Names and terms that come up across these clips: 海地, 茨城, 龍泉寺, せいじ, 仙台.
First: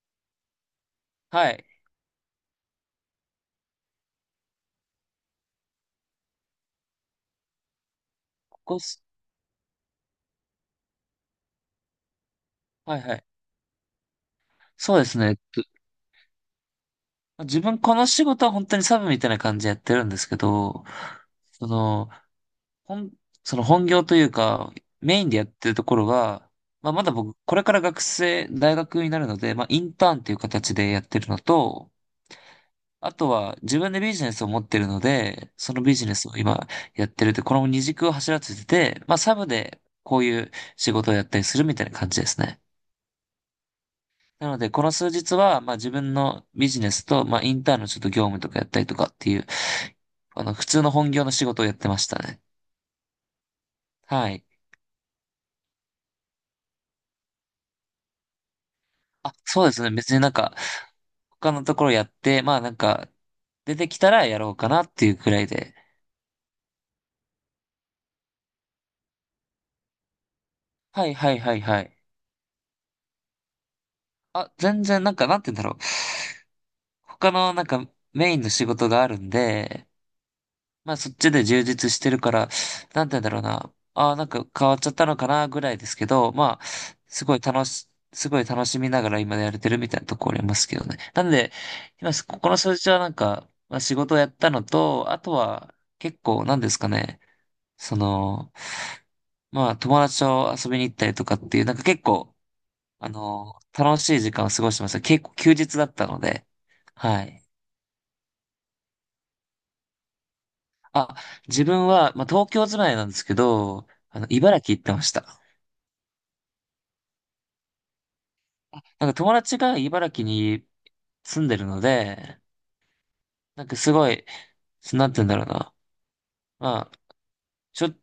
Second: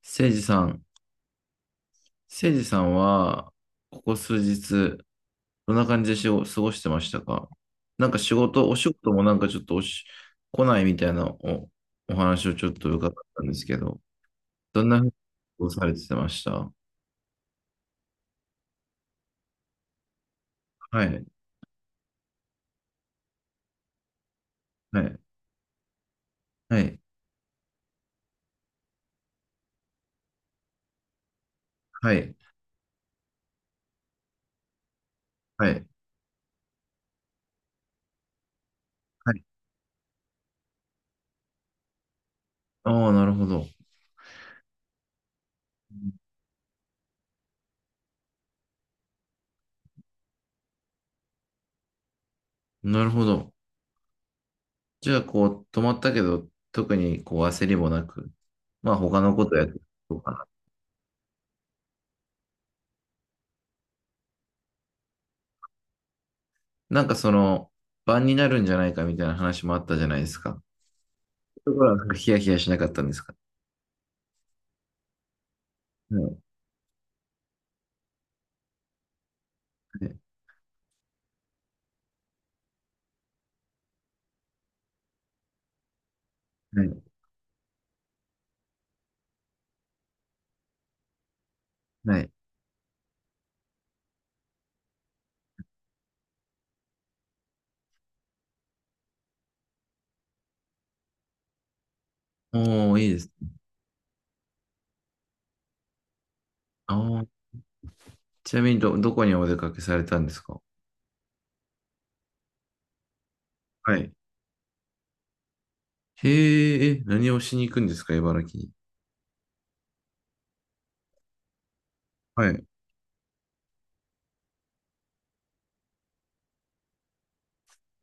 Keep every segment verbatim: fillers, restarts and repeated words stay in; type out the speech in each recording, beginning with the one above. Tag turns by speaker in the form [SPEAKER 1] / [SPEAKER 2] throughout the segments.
[SPEAKER 1] せいじさん、
[SPEAKER 2] はい。
[SPEAKER 1] せいじさんは、ここ数日、どんな感じでしご過ごしてましたか？なんか仕
[SPEAKER 2] こ
[SPEAKER 1] 事、お
[SPEAKER 2] こ
[SPEAKER 1] 仕
[SPEAKER 2] す、
[SPEAKER 1] 事もなんかちょっとおし、来ないみたいなお、お話をちょっと
[SPEAKER 2] はい
[SPEAKER 1] 伺っ
[SPEAKER 2] はい。
[SPEAKER 1] たんですけど、どん
[SPEAKER 2] そ
[SPEAKER 1] な
[SPEAKER 2] う
[SPEAKER 1] ふう
[SPEAKER 2] で
[SPEAKER 1] に過
[SPEAKER 2] すね。
[SPEAKER 1] ごされてましたは
[SPEAKER 2] と自分この仕事は本当にサブみたいな感じでやってるんですけど、
[SPEAKER 1] い、
[SPEAKER 2] その、本、その本業というか、
[SPEAKER 1] はい、
[SPEAKER 2] メインでやってるところが、
[SPEAKER 1] は
[SPEAKER 2] まあ
[SPEAKER 1] い、
[SPEAKER 2] まだ僕、これから学生、大学になるので、まあインターンっていう形でやってるのと、
[SPEAKER 1] はい、
[SPEAKER 2] あとは自分でビジネスを持ってるので、
[SPEAKER 1] は
[SPEAKER 2] その
[SPEAKER 1] い、
[SPEAKER 2] ビジネスを今やってるって、この二軸を走らせてて、まあ
[SPEAKER 1] は
[SPEAKER 2] サ
[SPEAKER 1] い。
[SPEAKER 2] ブでこういう仕事をやったりするみたいな感じですね。
[SPEAKER 1] ああ、なるほど。
[SPEAKER 2] なので、この数日は、まあ自分のビジネスと、まあインターンのちょっと業務とかやったりとかっていう、あの、普通の本業の仕事をやってましたね。
[SPEAKER 1] なるほど。
[SPEAKER 2] はい。
[SPEAKER 1] じゃあ、こう、止まったけど、特にこう焦りもなく、まあ他
[SPEAKER 2] あ、
[SPEAKER 1] のこと
[SPEAKER 2] そ
[SPEAKER 1] や
[SPEAKER 2] う
[SPEAKER 1] っ
[SPEAKER 2] で
[SPEAKER 1] て
[SPEAKER 2] すね。別
[SPEAKER 1] と
[SPEAKER 2] になん
[SPEAKER 1] か。
[SPEAKER 2] か、他のところやって、まあなんか、出てきたらやろうかなっていうくらいで。
[SPEAKER 1] なんかその、晩になるんじゃないかみたいな話もあったじゃないですか。
[SPEAKER 2] はいはいはい
[SPEAKER 1] そういうと
[SPEAKER 2] は
[SPEAKER 1] ころは
[SPEAKER 2] い。
[SPEAKER 1] なんかヒヤヒヤしなかったんですか？
[SPEAKER 2] あ、全然なんか、なんて言うんだろう。
[SPEAKER 1] はい。
[SPEAKER 2] 他のなんか、メインの仕事があるんで、まあそっちで充実してるから、なんて言うんだろうな。ああ、なんか変わっちゃったのかなぐらいですけど、まあ、
[SPEAKER 1] はい。
[SPEAKER 2] すごい楽し、すごい楽しみながら今やれてるみたいなところありますけどね。なんで、今、
[SPEAKER 1] はい。
[SPEAKER 2] ここの数字はなんか、まあ仕事をやったのと、あとは結構なんですかね、その、まあ友達と遊びに行ったりとかっていう、なんか結構、
[SPEAKER 1] おー、い
[SPEAKER 2] あ
[SPEAKER 1] いです。
[SPEAKER 2] の、楽しい時間を過ごしてました。結構休日だったので、は
[SPEAKER 1] ああ、
[SPEAKER 2] い。
[SPEAKER 1] ちなみにど、どこにお出かけされたんですか？
[SPEAKER 2] あ、自分は、まあ、東京住まいなんですけど、
[SPEAKER 1] はい。
[SPEAKER 2] あの、茨城行ってました。
[SPEAKER 1] へえ、え、何をしに行くんですか、茨城に？
[SPEAKER 2] あ、なんか友達が茨城に住んでるので、
[SPEAKER 1] はい。
[SPEAKER 2] なんかすごい、なんて言うんだろうな。まあ、ちょ、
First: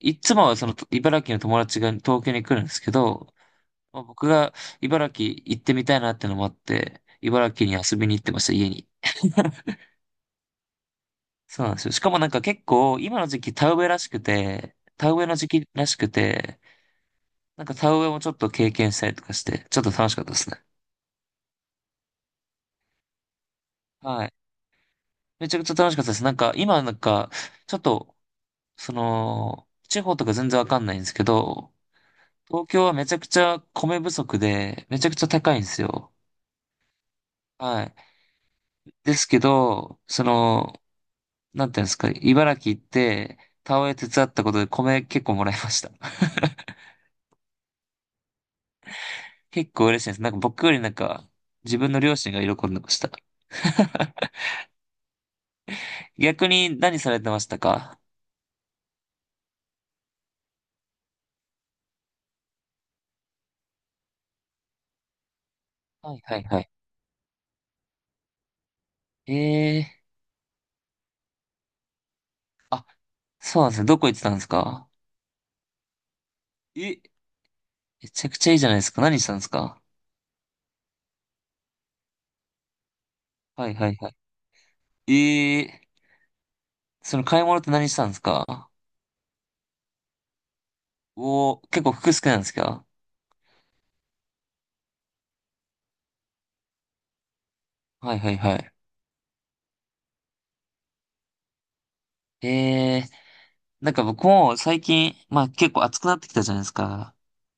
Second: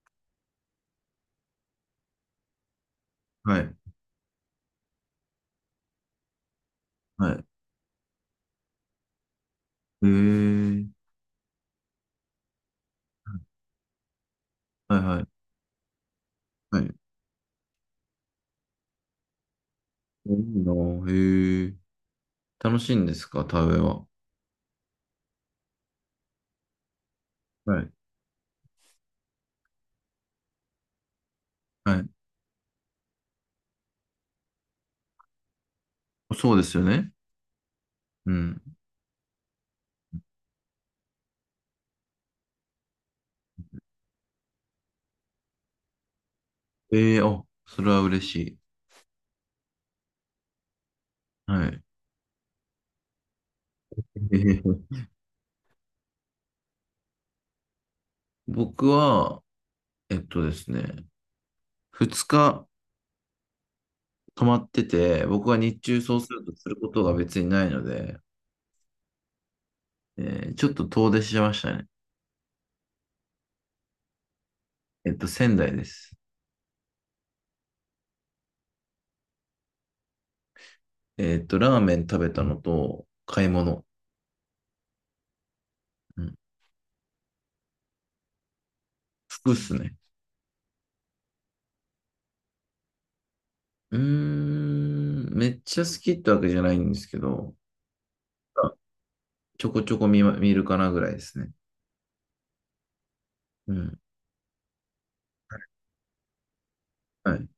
[SPEAKER 2] いつもはその茨城の友達が東京に来るんですけど、
[SPEAKER 1] はい。
[SPEAKER 2] まあ、僕が茨城行ってみたいなってのもあって、
[SPEAKER 1] はい。
[SPEAKER 2] 茨城に遊びに行ってました、家に。
[SPEAKER 1] へえ。
[SPEAKER 2] そうなんですよ。しかもなんか結構、今の時期田植えらしくて、
[SPEAKER 1] はい
[SPEAKER 2] 田
[SPEAKER 1] は
[SPEAKER 2] 植えの
[SPEAKER 1] い。
[SPEAKER 2] 時期らしくて、
[SPEAKER 1] はい。い
[SPEAKER 2] なんか田植えもちょっと経験したりとかして、ちょっと楽しかっ
[SPEAKER 1] い
[SPEAKER 2] たですね。
[SPEAKER 1] なあ。へえ。楽しいんですか、田植えは？
[SPEAKER 2] はい。めちゃくちゃ楽しかったです。なんか、今なんか、ちょ
[SPEAKER 1] は
[SPEAKER 2] っ
[SPEAKER 1] い。
[SPEAKER 2] と、その、地方とか全然わかんないんですけど、
[SPEAKER 1] はい。
[SPEAKER 2] 東京はめちゃくちゃ米不足で、めちゃくちゃ高いんですよ。
[SPEAKER 1] そうですよね。
[SPEAKER 2] はい。
[SPEAKER 1] うん。
[SPEAKER 2] ですけど、その、なんていうんですか、茨城行って、田植え手伝ったことで米結構もらいました。
[SPEAKER 1] ええ、あ、それは嬉しい。
[SPEAKER 2] 結構嬉しいです。なんか僕よりなんか、
[SPEAKER 1] は
[SPEAKER 2] 自
[SPEAKER 1] い。
[SPEAKER 2] 分の両親が喜んでました。
[SPEAKER 1] ええ。
[SPEAKER 2] 逆に何されてましたか？
[SPEAKER 1] 僕は、えっとですね、ふつか泊まってて、僕は日中
[SPEAKER 2] は
[SPEAKER 1] そ
[SPEAKER 2] い
[SPEAKER 1] うす
[SPEAKER 2] は
[SPEAKER 1] る
[SPEAKER 2] い
[SPEAKER 1] と
[SPEAKER 2] は
[SPEAKER 1] す
[SPEAKER 2] い。
[SPEAKER 1] ることが別にないので、
[SPEAKER 2] ええ
[SPEAKER 1] えーちょっと遠出しましたね。
[SPEAKER 2] ー、あ、そうなんですね。どこ行ってたんですか？
[SPEAKER 1] えっと、仙台です。
[SPEAKER 2] え、めちゃくちゃいいじゃないですか。何したんですか？
[SPEAKER 1] えっと、ラーメン食べたのと、買い
[SPEAKER 2] はい
[SPEAKER 1] 物。
[SPEAKER 2] はいはい。ええー、
[SPEAKER 1] うん、
[SPEAKER 2] その買い物って何したんですか？
[SPEAKER 1] 服っすね。
[SPEAKER 2] おー、結構服好きなんですか？
[SPEAKER 1] うーん、めっちゃ好きってわけじゃないんですけど、
[SPEAKER 2] はいはいは
[SPEAKER 1] あ
[SPEAKER 2] い。
[SPEAKER 1] ちょこちょこ見ま、見るかなぐらいですね。
[SPEAKER 2] ええ
[SPEAKER 1] う
[SPEAKER 2] ー、なん
[SPEAKER 1] ん。
[SPEAKER 2] か僕も最近、まあ結構暑くなってきたじゃないですか。
[SPEAKER 1] はい、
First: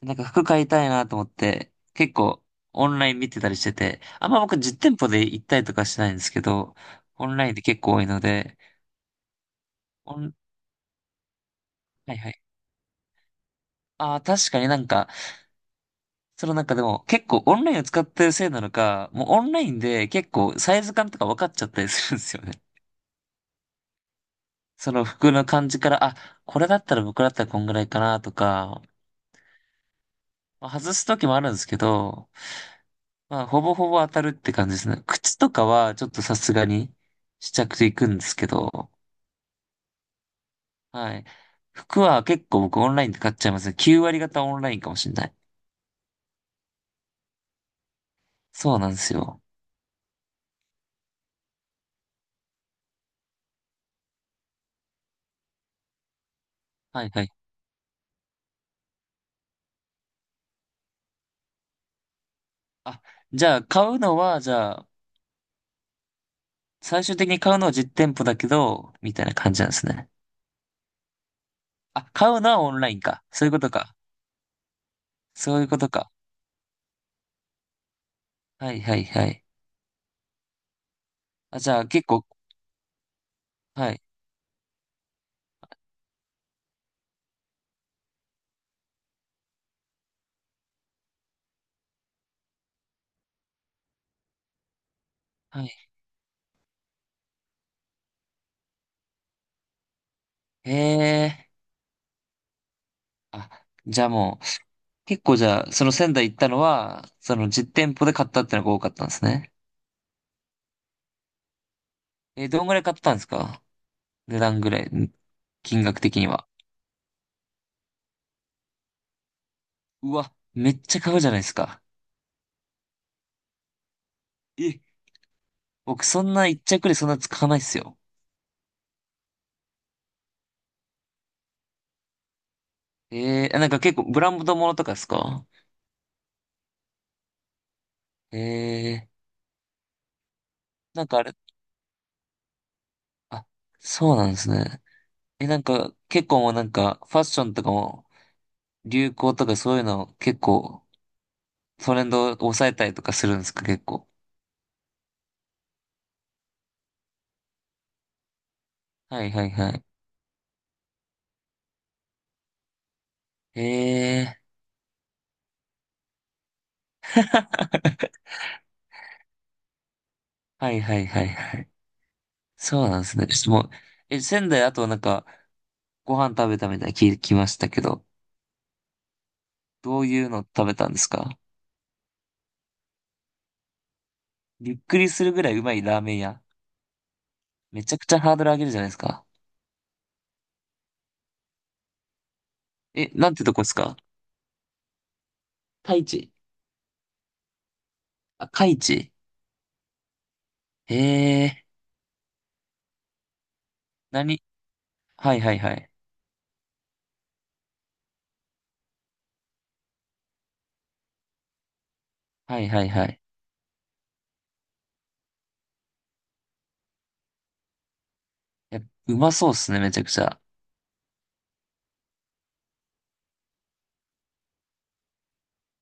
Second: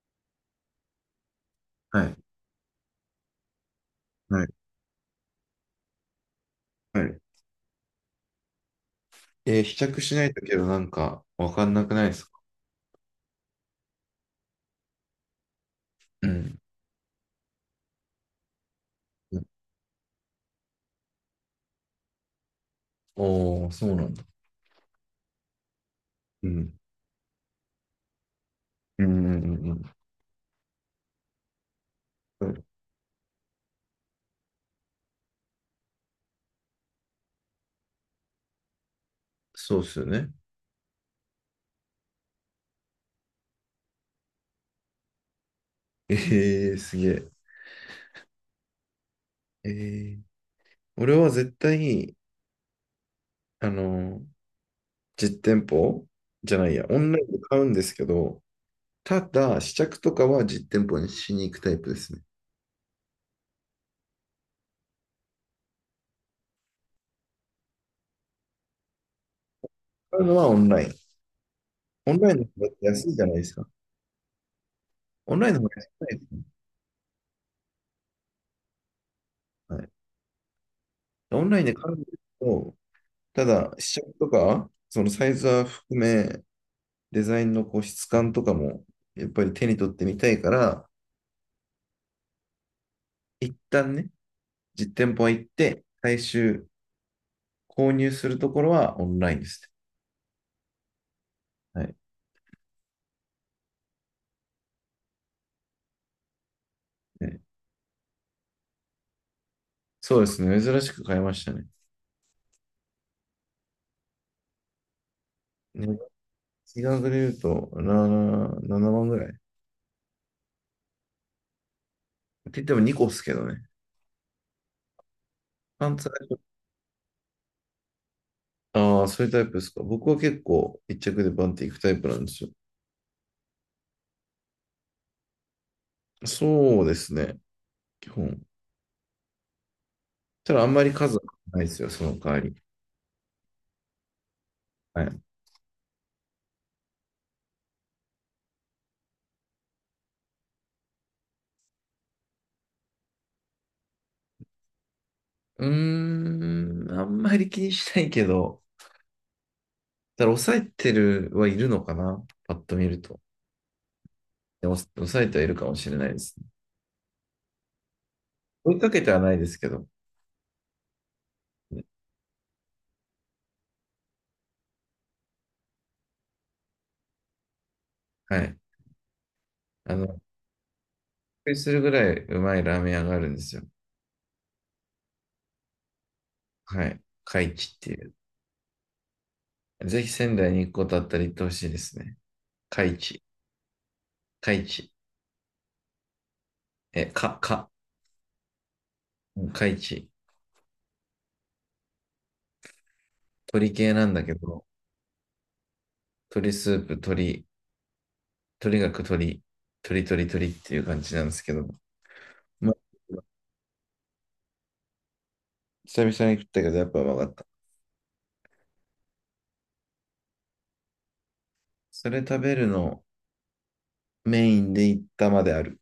[SPEAKER 2] なんか服買いたいなと思って、
[SPEAKER 1] は
[SPEAKER 2] 結
[SPEAKER 1] い、
[SPEAKER 2] 構オンライン見てたりしてて、あんま
[SPEAKER 1] はい、
[SPEAKER 2] 僕実店舗で行ったりとかしてないんですけど、
[SPEAKER 1] はい。
[SPEAKER 2] オンラインで結構多いので、
[SPEAKER 1] えー試着し
[SPEAKER 2] オ
[SPEAKER 1] ない
[SPEAKER 2] ン、
[SPEAKER 1] とけどなんかわかんなくないで
[SPEAKER 2] はい
[SPEAKER 1] す
[SPEAKER 2] は
[SPEAKER 1] か？
[SPEAKER 2] い。ああ、確かになんか、
[SPEAKER 1] う
[SPEAKER 2] その
[SPEAKER 1] ん。
[SPEAKER 2] なんかでも結構オンラインを使ってるせいなのか、もうオンラインで結構サイズ感とか分かっちゃったりするんですよね。
[SPEAKER 1] おー、そうなんだ。
[SPEAKER 2] その服の感じから、あ、
[SPEAKER 1] う
[SPEAKER 2] これ
[SPEAKER 1] ん。
[SPEAKER 2] だったら僕だったらこんぐらいかなとか、
[SPEAKER 1] うんうんうん。
[SPEAKER 2] まあ外す時もあるんですけど、
[SPEAKER 1] うん、
[SPEAKER 2] まあほぼほぼ当たるって感じですね。靴とかはちょっとさすがに試着で行くんですけど、
[SPEAKER 1] そうっすよね。
[SPEAKER 2] はい。服は結構僕オンラインで買っちゃいますね。きゅう割方オンラインかもしれない。
[SPEAKER 1] ええ、すげえ。
[SPEAKER 2] そうなんですよ。
[SPEAKER 1] ええ、俺は絶対に、あの、実店舗じゃないや、オ
[SPEAKER 2] はい
[SPEAKER 1] ンライ
[SPEAKER 2] は
[SPEAKER 1] ン
[SPEAKER 2] い。
[SPEAKER 1] で買うんですけど、ただ、試着とかは実店舗にしに行くタイプですね。
[SPEAKER 2] あ、じゃあ買うのは、じゃあ最終的に買うのは実店舗だけど、みたいな感じなんですね。
[SPEAKER 1] 買うのはオンライン。
[SPEAKER 2] あ、
[SPEAKER 1] オン
[SPEAKER 2] 買
[SPEAKER 1] ライン
[SPEAKER 2] う
[SPEAKER 1] の
[SPEAKER 2] の
[SPEAKER 1] 方
[SPEAKER 2] はオ
[SPEAKER 1] が
[SPEAKER 2] ンライン
[SPEAKER 1] 安いじ
[SPEAKER 2] か。
[SPEAKER 1] ゃないで
[SPEAKER 2] そういう
[SPEAKER 1] す
[SPEAKER 2] こ
[SPEAKER 1] か。
[SPEAKER 2] とか。
[SPEAKER 1] オンライン
[SPEAKER 2] そ
[SPEAKER 1] の
[SPEAKER 2] うい
[SPEAKER 1] 方
[SPEAKER 2] う
[SPEAKER 1] が
[SPEAKER 2] こ
[SPEAKER 1] 安
[SPEAKER 2] と
[SPEAKER 1] くな
[SPEAKER 2] か。
[SPEAKER 1] いですね。
[SPEAKER 2] はいはいはい。
[SPEAKER 1] はい。オン
[SPEAKER 2] あ、
[SPEAKER 1] ライン
[SPEAKER 2] じ
[SPEAKER 1] で
[SPEAKER 2] ゃあ
[SPEAKER 1] 買うん
[SPEAKER 2] 結
[SPEAKER 1] です
[SPEAKER 2] 構、
[SPEAKER 1] けど、ただ、
[SPEAKER 2] は
[SPEAKER 1] 試
[SPEAKER 2] い、
[SPEAKER 1] 着とか、そのサイズは含め、デザインのこう質感とかも、やっぱり手に取ってみたいから、一旦ね、実店舗は行っ
[SPEAKER 2] は
[SPEAKER 1] て、
[SPEAKER 2] い。
[SPEAKER 1] 最終購入するところはオンラインです
[SPEAKER 2] へえ。
[SPEAKER 1] ね。はい。
[SPEAKER 2] あ、じゃあもう、結構じゃあ、その仙台行ったのは、そ
[SPEAKER 1] ね、
[SPEAKER 2] の実店舗で買ったってのが多かったんですね。
[SPEAKER 1] そうですね。珍しく買いましたね。
[SPEAKER 2] え、どんぐらい買ったんですか？値段ぐらい、ん金
[SPEAKER 1] ね、
[SPEAKER 2] 額的には。
[SPEAKER 1] 金額で言うと、なな、ななまんぐらい。っ
[SPEAKER 2] うわ、めっちゃ買うじゃないですか。
[SPEAKER 1] て言ってもにこですけどね。
[SPEAKER 2] え、
[SPEAKER 1] パン
[SPEAKER 2] 僕
[SPEAKER 1] ツは。
[SPEAKER 2] そんな一着でそんな使わないっすよ。
[SPEAKER 1] ああ、そういうタイプですか。僕は結構一着でバンっていくタイプなんですよ。
[SPEAKER 2] えー、なんか結構ブランドものとかですか？
[SPEAKER 1] そうですね。基
[SPEAKER 2] え
[SPEAKER 1] 本。
[SPEAKER 2] ー、
[SPEAKER 1] ただあんまり
[SPEAKER 2] なん
[SPEAKER 1] 数
[SPEAKER 2] か
[SPEAKER 1] は
[SPEAKER 2] あれ、
[SPEAKER 1] ないですよ、その代わり。
[SPEAKER 2] あ、そうなんですね。
[SPEAKER 1] はい。う
[SPEAKER 2] え、なんか、結構もうなんか、ファッションとかも、流行とかそういうの結構、トレンドを抑えたりとかするんですか、結構。
[SPEAKER 1] ーん、あんまり気にしないけど、
[SPEAKER 2] はいはいはい。
[SPEAKER 1] ただから抑えてるはいるのかな。パッと見ると。
[SPEAKER 2] ええー。
[SPEAKER 1] でも、抑えてはいるかもしれないですね。追いかけてはないですけど。ね。
[SPEAKER 2] はいはいはいはい。そうなんですね。ちょっともう、え、仙台あとなんか、ご飯食べたみたいに聞きましたけど、
[SPEAKER 1] はい。あ
[SPEAKER 2] ど
[SPEAKER 1] の、
[SPEAKER 2] う
[SPEAKER 1] びっ
[SPEAKER 2] いうの食べたんですか？
[SPEAKER 1] くりするぐらいうまいラーメン屋があるんですよ。
[SPEAKER 2] びっくりするぐらいうまいラーメン屋。
[SPEAKER 1] はい。海地っ
[SPEAKER 2] め
[SPEAKER 1] て
[SPEAKER 2] ちゃ
[SPEAKER 1] い
[SPEAKER 2] く
[SPEAKER 1] う。
[SPEAKER 2] ちゃハードル上げるじゃないですか。
[SPEAKER 1] ぜひ仙台に行くことあったら行ってほしいですね。海
[SPEAKER 2] え、
[SPEAKER 1] 地。
[SPEAKER 2] なんてとこですか？
[SPEAKER 1] 海地。
[SPEAKER 2] 太一。
[SPEAKER 1] え、か、か。
[SPEAKER 2] あ、海地。
[SPEAKER 1] うん、海地。
[SPEAKER 2] ええー。
[SPEAKER 1] 鳥系なんだけ
[SPEAKER 2] 何？
[SPEAKER 1] ど、
[SPEAKER 2] はいはいはい。
[SPEAKER 1] 鳥スープ、鳥、とにかく鳥、鳥鳥鳥っていう感じなんですけど、
[SPEAKER 2] はい
[SPEAKER 1] ま
[SPEAKER 2] はい
[SPEAKER 1] あ、
[SPEAKER 2] はい。
[SPEAKER 1] 久々に食ったけど、やっぱうまかった。
[SPEAKER 2] え、うまそうっすね、めちゃくちゃ。
[SPEAKER 1] それ食べるのメインで行ったまである。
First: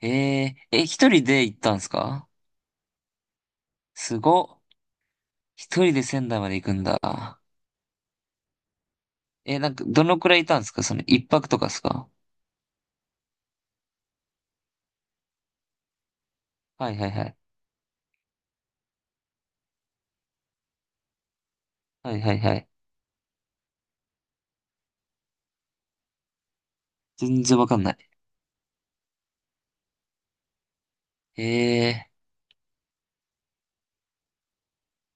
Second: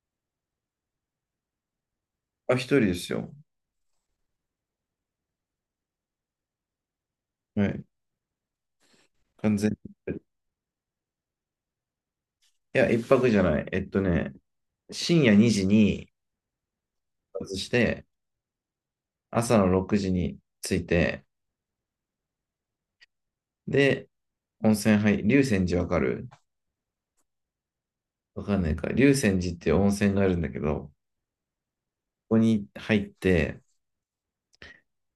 [SPEAKER 2] えええ、一人で行ったんすか？
[SPEAKER 1] あ、一人ですよ。
[SPEAKER 2] すごっ。一人で仙台まで行くんだ。
[SPEAKER 1] はい。完
[SPEAKER 2] え、
[SPEAKER 1] 全
[SPEAKER 2] なん
[SPEAKER 1] に
[SPEAKER 2] か、
[SPEAKER 1] 一
[SPEAKER 2] ど
[SPEAKER 1] 人。
[SPEAKER 2] の
[SPEAKER 1] い
[SPEAKER 2] くらいいたんですか？その一泊とかですか？
[SPEAKER 1] や、一泊じゃない。えっとね、深夜にじに
[SPEAKER 2] はいはいはい。
[SPEAKER 1] 出発して、朝のろくじに着いて、
[SPEAKER 2] はいはいはい。
[SPEAKER 1] で、温泉入、龍泉寺わかる？
[SPEAKER 2] 全然わかんない。
[SPEAKER 1] わかんないか。龍泉寺って温泉があるんだけど、こ
[SPEAKER 2] ええ。
[SPEAKER 1] こに入って、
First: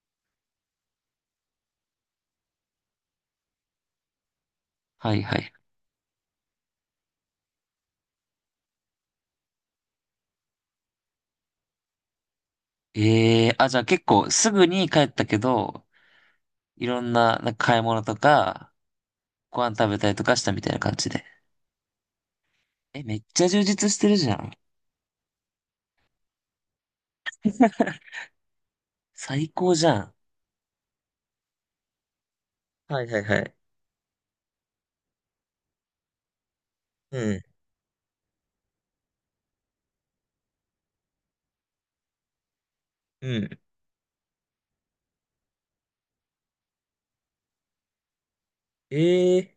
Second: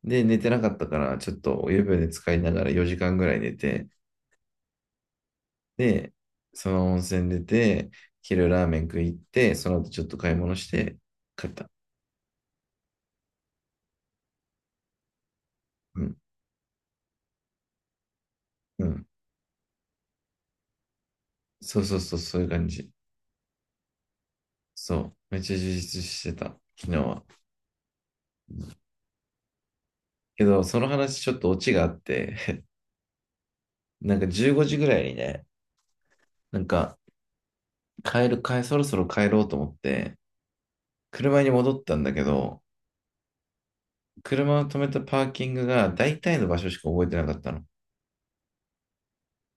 [SPEAKER 1] で、寝てなかったから、ちょっとお湯船で使いながらよじかんぐらい寝て、
[SPEAKER 2] はいはい。
[SPEAKER 1] で、その温泉出て、昼ラーメン食い行って、その後ちょっと買い物して、帰った。
[SPEAKER 2] ええ、あ、じゃあ結構すぐに帰ったけど、
[SPEAKER 1] うん。
[SPEAKER 2] いろんな、なんか買い物とか、
[SPEAKER 1] うん。
[SPEAKER 2] ご飯食べたりとかしたみたいな感じで。
[SPEAKER 1] そうそうそう、そういう感じ。
[SPEAKER 2] え、めっちゃ充実してるじゃん。
[SPEAKER 1] そう。めっちゃ充実してた、昨日は。
[SPEAKER 2] 最高じゃん。
[SPEAKER 1] けど、その話ちょっとオチがあって、
[SPEAKER 2] はいはいはい。
[SPEAKER 1] なんかじゅうごじぐらいにね、なんか
[SPEAKER 2] うん。
[SPEAKER 1] 帰る、帰、そろそろ帰ろうと思って、車に戻ったんだけど、
[SPEAKER 2] うん。
[SPEAKER 1] 車を止めたパーキングが大体の場所しか覚えてなかったの。
[SPEAKER 2] ええ、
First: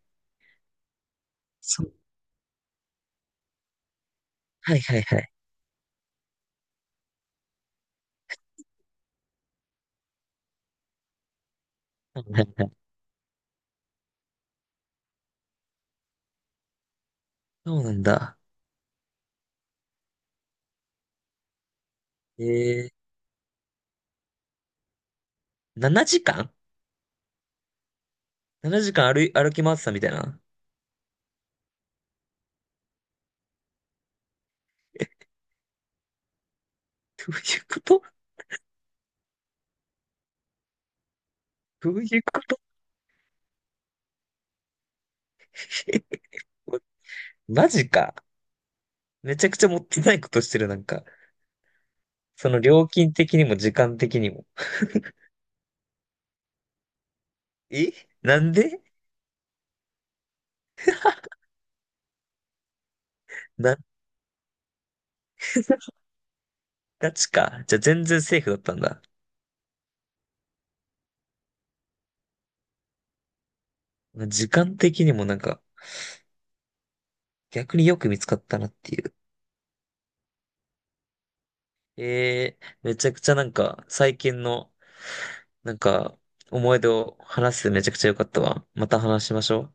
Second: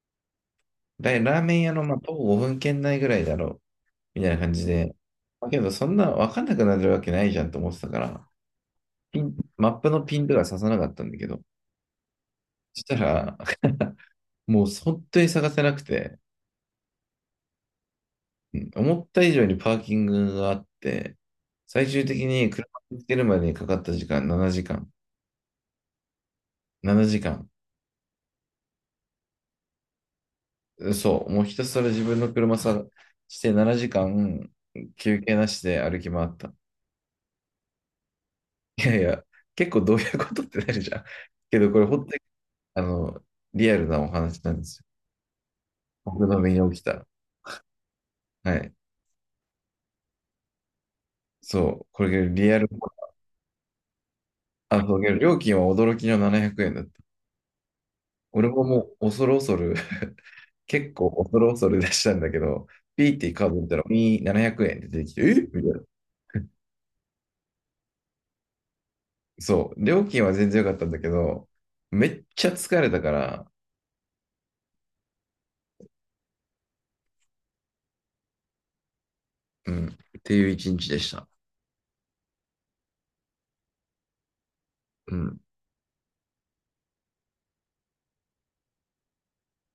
[SPEAKER 1] だいラーメン屋の、
[SPEAKER 2] そう。
[SPEAKER 1] まあ、徒歩ごふん圏内ぐらいだろう、みたいな感じ
[SPEAKER 2] はい
[SPEAKER 1] で。
[SPEAKER 2] はいはい。
[SPEAKER 1] だけど、そんな分かんなくなるわけないじゃんと思ってたから、ピン、マップのピンとか刺さなかったんだけど、
[SPEAKER 2] はいはいはい。
[SPEAKER 1] そしたら、もう本当に探せなくて、
[SPEAKER 2] そうなんだ。
[SPEAKER 1] うん、思った以上にパーキングがあって、最終的に車
[SPEAKER 2] えー、
[SPEAKER 1] を見つけるまでにかかった時間ななじかん。
[SPEAKER 2] ななじかん？
[SPEAKER 1] ななじかん。
[SPEAKER 2] ななじかん 時間歩い、歩き回ってたみたいな。
[SPEAKER 1] そう、もうひたすら自分の車さしてななじかん休憩なしで歩き回った。
[SPEAKER 2] どういうこと？
[SPEAKER 1] いやいや、結構どういうことってなるじゃん。けどこれ
[SPEAKER 2] どう
[SPEAKER 1] 本当
[SPEAKER 2] い
[SPEAKER 1] に、
[SPEAKER 2] うこと？
[SPEAKER 1] あの、リアルなお話なんですよ。僕 の身に起きた。
[SPEAKER 2] マジか。
[SPEAKER 1] はい。
[SPEAKER 2] めちゃくちゃもったいないことしてる、なんか。
[SPEAKER 1] そう、これ
[SPEAKER 2] そ
[SPEAKER 1] リア
[SPEAKER 2] の
[SPEAKER 1] ル、
[SPEAKER 2] 料金的にも時間的にも。
[SPEAKER 1] あ、そう、けど料金は驚きのななひゃくえんだった。
[SPEAKER 2] え、な
[SPEAKER 1] 俺
[SPEAKER 2] ん
[SPEAKER 1] も
[SPEAKER 2] で？
[SPEAKER 1] もう恐る恐る 結構恐る恐る出したんだけど、ピーってカード見
[SPEAKER 2] な
[SPEAKER 1] た
[SPEAKER 2] んで？
[SPEAKER 1] ら、みーななひゃくえんって出てきて、えみたいな。
[SPEAKER 2] ガチか。じゃあ全然セーフだったんだ。
[SPEAKER 1] そう、料金は全然良かったんだけど、めっちゃ疲れたから、
[SPEAKER 2] 時間的にもなんか、逆によく見つかったなっていう。
[SPEAKER 1] うん。っていう一日でした。
[SPEAKER 2] えー、めちゃくちゃなんか、最近の
[SPEAKER 1] うん。
[SPEAKER 2] なんか、思い出を話すめちゃくちゃ良かったわ。また話しましょう。